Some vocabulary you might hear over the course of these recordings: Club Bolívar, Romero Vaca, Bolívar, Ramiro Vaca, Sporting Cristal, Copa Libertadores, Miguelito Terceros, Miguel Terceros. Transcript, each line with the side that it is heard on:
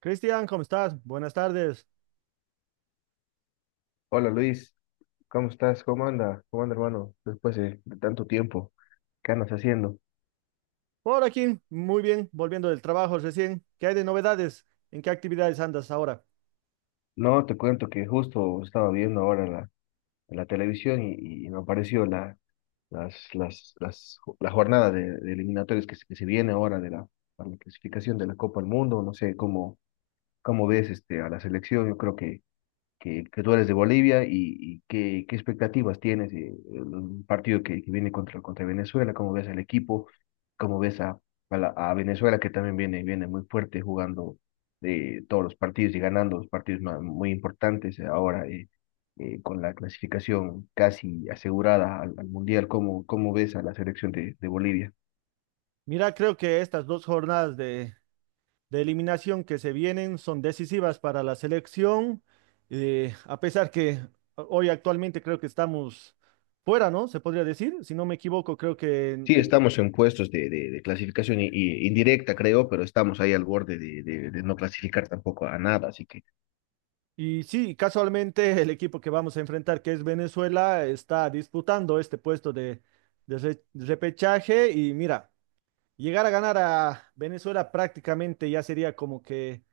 right: Cristian, ¿cómo estás? Buenas tardes.
left: Hola Luis, ¿cómo estás? ¿Cómo anda? ¿Cómo anda hermano? Después de tanto tiempo, ¿qué andas haciendo?
right: Por aquí, muy bien, volviendo del trabajo recién. ¿Qué hay de novedades? ¿En qué actividades andas ahora?
left: No, te cuento que justo estaba viendo ahora la televisión y me apareció la, las, ju- la jornada de eliminatorias que se viene ahora para la clasificación de la Copa del Mundo. No sé cómo ves a la selección. Yo creo que tú eres de Bolivia y qué expectativas tienes un partido que viene contra Venezuela, cómo ves al equipo, cómo ves a Venezuela que también viene muy fuerte jugando todos los partidos y ganando los partidos muy importantes ahora con la clasificación casi asegurada al Mundial. Cómo ves a la selección de Bolivia?
right: Mira, creo que estas dos jornadas de eliminación que se vienen son decisivas para la selección, a pesar que hoy actualmente creo que estamos fuera, ¿no? Se podría decir, si no me equivoco, creo que...
left: Sí, estamos en puestos de clasificación indirecta, creo, pero estamos ahí al borde de no clasificar tampoco a nada, así que
right: y sí, casualmente el equipo que vamos a enfrentar, que es Venezuela, está disputando este puesto de repechaje y mira. Llegar a ganar a Venezuela prácticamente ya sería como que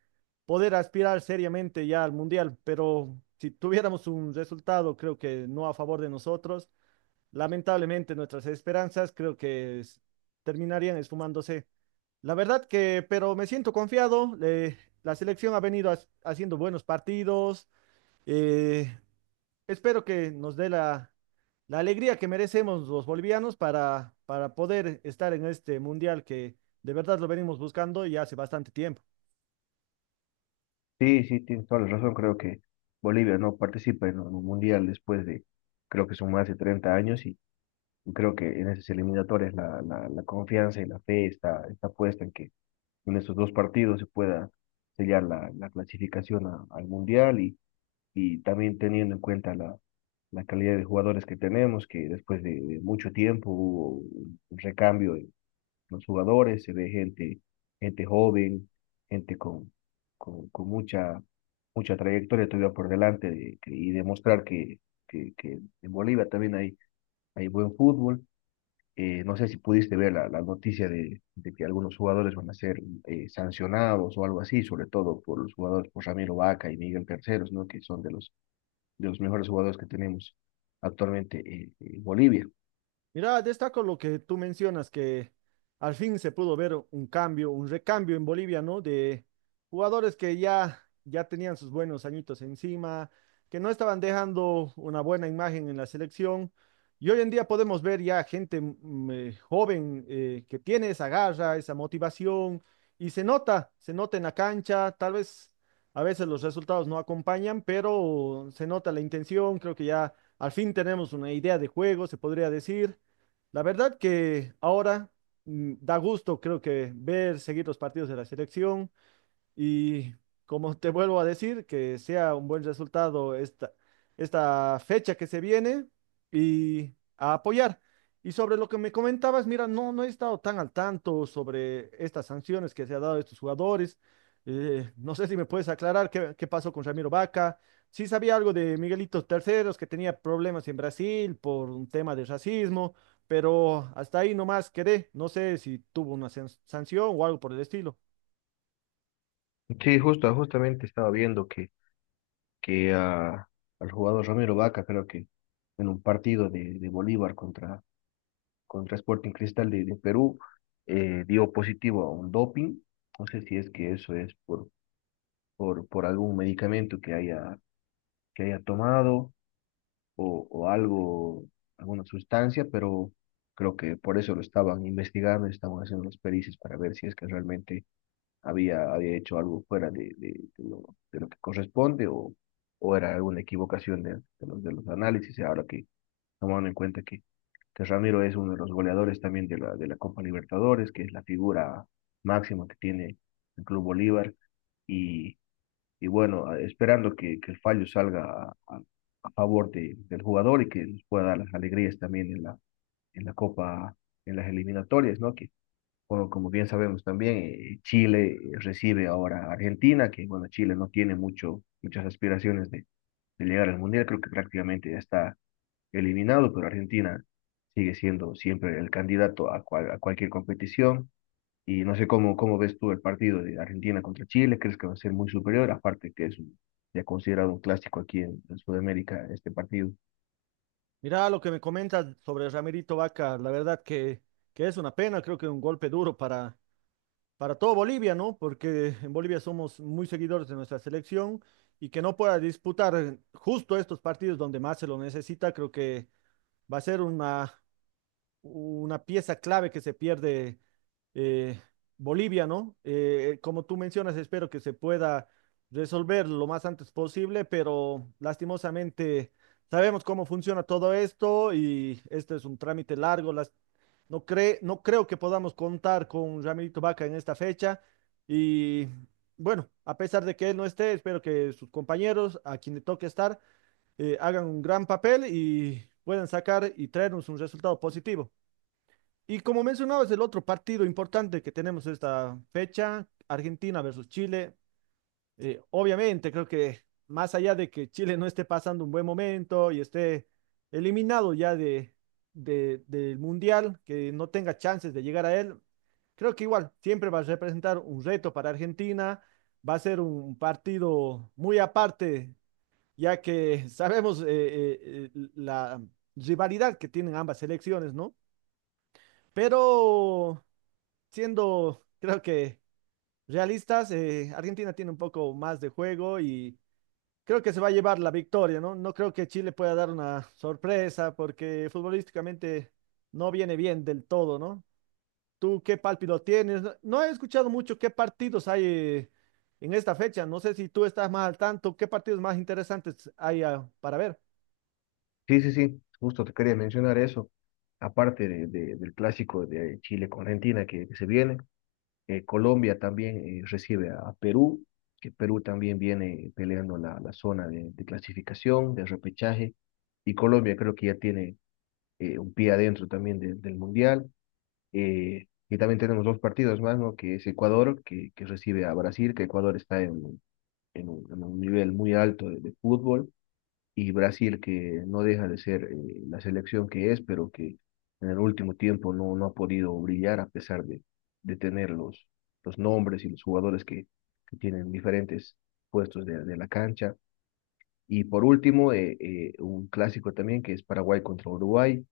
right: poder aspirar seriamente ya al mundial, pero si tuviéramos un resultado, creo que no a favor de nosotros, lamentablemente nuestras esperanzas creo que terminarían esfumándose. La verdad que, pero me siento confiado, la selección ha venido haciendo buenos partidos, eh, espero que nos dé la alegría que merecemos los bolivianos para poder estar en este mundial que de verdad lo venimos buscando ya hace bastante tiempo.
left: sí, sí, tienes toda la razón. Creo que Bolivia no participa en un mundial después creo que son más de 30 años, y creo que en esas eliminatorias la confianza y la fe está puesta en que en estos dos partidos se pueda sellar la clasificación al mundial. Y también teniendo en cuenta la calidad de jugadores que tenemos, que después de mucho tiempo hubo un recambio los jugadores, se ve gente, gente joven, gente con mucha trayectoria todavía por delante y demostrar que en Bolivia también hay buen fútbol. No sé si pudiste ver la noticia de que algunos jugadores van a ser sancionados o algo así, sobre todo por los jugadores, por Ramiro Vaca y Miguel Terceros, ¿no? Que son de los mejores jugadores que tenemos actualmente, en Bolivia.
right: Mira, destaco lo que tú mencionas, que al fin se pudo ver un cambio, un recambio en Bolivia, ¿no? De jugadores que ya tenían sus buenos añitos encima, que no estaban dejando una buena imagen en la selección. Y hoy en día podemos ver ya gente joven, que tiene esa garra, esa motivación, y se nota en la cancha, tal vez a veces los resultados no acompañan, pero se nota la intención, creo que ya al fin tenemos una idea de juego, se podría decir. La verdad que ahora, da gusto, creo que ver, seguir los partidos de la selección. Y como te vuelvo a decir, que sea un buen resultado esta fecha que se viene y a apoyar. Y sobre lo que me comentabas, mira, no, no he estado tan al tanto sobre estas sanciones que se ha dado a estos jugadores. No sé si me puedes aclarar qué pasó con Ramiro Vaca. Sí sabía algo de Miguelito Terceros, que tenía problemas en Brasil por un tema de racismo, pero hasta ahí nomás quedé. No sé si tuvo una sanción o algo por el estilo.
left: Sí, justo, justamente estaba viendo que al jugador Romero Vaca, creo que en un partido de Bolívar contra Sporting Cristal de Perú, dio positivo a un doping. No sé si es que eso es por algún medicamento que haya tomado o algo, alguna sustancia, pero creo que por eso lo estaban investigando, estaban haciendo las pericias para ver si es que realmente había hecho algo fuera de lo que corresponde, o era alguna equivocación de los análisis. Y ahora que, tomando en cuenta que Ramiro es uno de los goleadores también de la Copa Libertadores, que es la figura máxima que tiene el Club Bolívar. Y, y bueno, esperando que el fallo salga a favor del jugador y que nos pueda dar las alegrías también en la Copa, en las eliminatorias, ¿no? Bueno, como bien sabemos también, Chile recibe ahora a Argentina, que bueno, Chile no tiene mucho, muchas aspiraciones de llegar al Mundial, creo que prácticamente ya está eliminado, pero Argentina sigue siendo siempre el candidato a cualquier competición. Y no sé cómo ves tú el partido de Argentina contra Chile. ¿Crees que va a ser muy superior? Aparte que es ya considerado un clásico aquí en Sudamérica este partido.
right: Mirá lo que me comentas sobre Ramirito Vaca, la verdad que es una pena, creo que un golpe duro para todo Bolivia, ¿no? Porque en Bolivia somos muy seguidores de nuestra selección y que no pueda disputar justo estos partidos donde más se lo necesita, creo que va a ser una pieza clave que se pierde, eh, Bolivia, ¿no? Como tú mencionas, espero que se pueda resolver lo más antes posible, pero lastimosamente sabemos cómo funciona todo esto y este es un trámite largo. No creo que podamos contar con Ramirito Vaca en esta fecha y bueno, a pesar de que él no esté, espero que sus compañeros, a quien le toque estar, hagan un gran papel y puedan sacar y traernos un resultado positivo. Y como mencionabas, el otro partido importante que tenemos esta fecha, Argentina versus Chile, obviamente creo que más allá de que Chile no esté pasando un buen momento y esté eliminado ya del Mundial, que no tenga chances de llegar a él, creo que igual siempre va a representar un reto para Argentina, va a ser un partido muy aparte, ya que sabemos la rivalidad que tienen ambas selecciones, ¿no? Pero siendo, creo que realistas, Argentina tiene un poco más de juego y creo que se va a llevar la victoria, ¿no? No creo que Chile pueda dar una sorpresa porque futbolísticamente no viene bien del todo, ¿no? ¿Tú qué pálpito tienes? No, no he escuchado mucho qué partidos hay en esta fecha. No sé si tú estás más al tanto, qué partidos más interesantes hay para ver.
left: Sí, sí, sí, justo te quería mencionar eso, aparte del clásico de Chile con Argentina que se viene. Colombia también recibe a Perú, que Perú también viene peleando la zona de clasificación, de repechaje, y Colombia creo que ya tiene, un pie adentro también del Mundial. Y también tenemos dos partidos más, ¿no? Que es Ecuador, que recibe a Brasil, que Ecuador está en un nivel muy alto de fútbol, y Brasil, que no deja de ser, la selección que es, pero que en el último tiempo no ha podido brillar a pesar de tener los nombres y los jugadores que tienen diferentes puestos de la cancha. Y por último, un clásico también que es Paraguay contra Uruguay,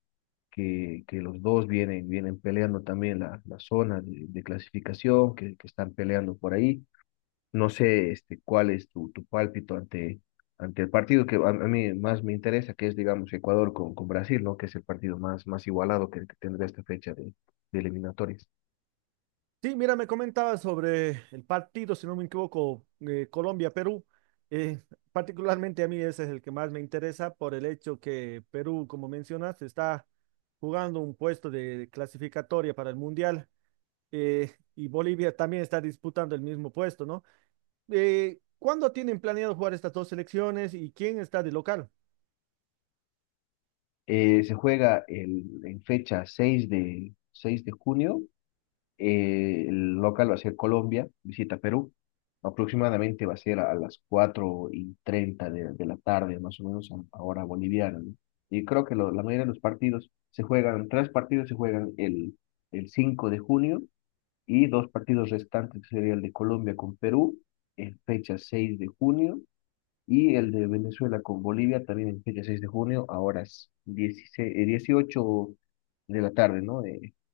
left: que los dos vienen, peleando también la zona de clasificación, que están peleando por ahí. No sé cuál es tu pálpito ante el partido que a mí más me interesa, que es, digamos, Ecuador con Brasil, ¿no? Que es el partido más igualado que tendrá esta fecha de eliminatorias.
right: Sí, mira, me comentaba sobre el partido, si no me equivoco, Colombia-Perú. Eh, Particularmente a mí ese es el que más me interesa por el hecho que Perú, como mencionas, está jugando un puesto de clasificatoria para el Mundial, y Bolivia también está disputando el mismo puesto, ¿no? ¿Cuándo tienen planeado jugar estas dos selecciones y quién está de local?
left: Se juega en fecha seis de junio. El local va a ser Colombia, visita Perú. Aproximadamente va a ser a las 4:30 de la tarde, más o menos a hora boliviana, ¿no? Y creo que la mayoría de los partidos se juegan, tres partidos se juegan el 5 de junio y dos partidos restantes, que sería el de Colombia con Perú en fecha 6 de junio y el de Venezuela con Bolivia también en fecha 6 de junio a horas 16, 18 de la tarde, ¿no? Que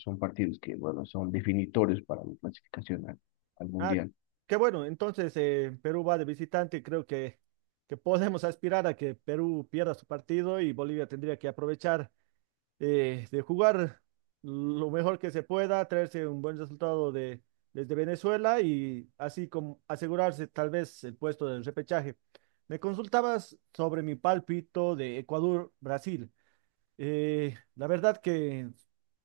left: son partidos que, bueno, son definitorios para la clasificación al
right: Ah,
left: Mundial.
right: qué bueno. Entonces, Perú va de visitante. Creo que podemos aspirar a que Perú pierda su partido y Bolivia tendría que aprovechar, de jugar lo mejor que se pueda, traerse un buen resultado desde Venezuela y así como asegurarse tal vez el puesto del repechaje. Me consultabas sobre mi pálpito de Ecuador-Brasil. La verdad que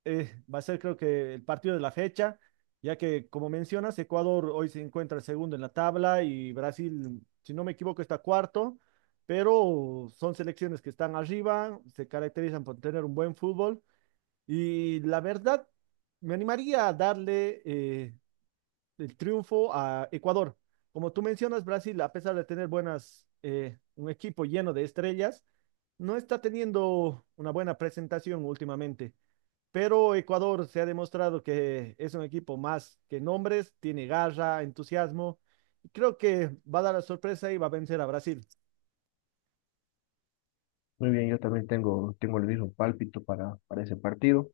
right: va a ser creo que el partido de la fecha, ya que como mencionas, Ecuador hoy se encuentra segundo en la tabla y Brasil, si no me equivoco, está cuarto, pero son selecciones que están arriba, se caracterizan por tener un buen fútbol y la verdad me animaría a darle el triunfo a Ecuador. Como tú mencionas, Brasil, a pesar de tener buenas, un equipo lleno de estrellas, no está teniendo una buena presentación últimamente. Pero Ecuador se ha demostrado que es un equipo más que nombres, tiene garra, entusiasmo. Y creo que va a dar la sorpresa y va a vencer a Brasil.
left: Muy bien, yo también tengo, tengo el mismo pálpito para ese partido,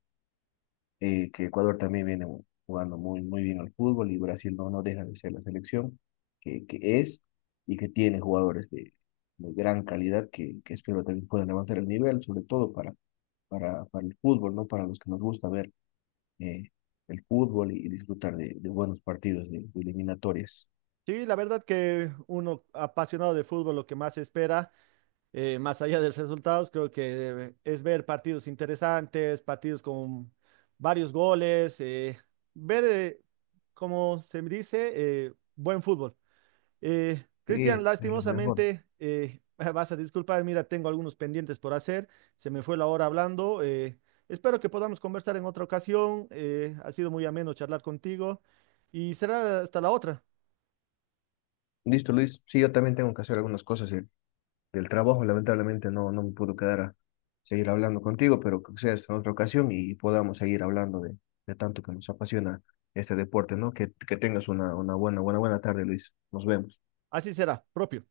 left: que Ecuador también viene jugando muy, muy bien al fútbol, y Brasil no deja de ser la selección que es y que tiene jugadores de gran calidad que espero también puedan levantar el nivel, sobre todo para el fútbol, ¿no? Para los que nos gusta ver, eh, el fútbol y disfrutar de buenos partidos, de eliminatorias.
right: Sí, la verdad que uno apasionado de fútbol lo que más espera, más allá de los resultados, creo que es ver partidos interesantes, partidos con varios goles, ver, eh, como se dice, buen fútbol. Cristian,
left: Sí, es lo mejor.
right: lastimosamente, vas a disculpar, mira, tengo algunos pendientes por hacer, se me fue la hora hablando. Espero que podamos conversar en otra ocasión, ha sido muy ameno charlar contigo y será hasta la otra,
left: Listo, Luis. Sí, yo también tengo que hacer algunas cosas del trabajo. Lamentablemente no me puedo quedar a seguir hablando contigo, pero que sea en otra ocasión y podamos seguir hablando de tanto que nos apasiona este deporte, ¿no? Que tengas una buena, buena, buena tarde, Luis. Nos vemos.
right: así será, propio.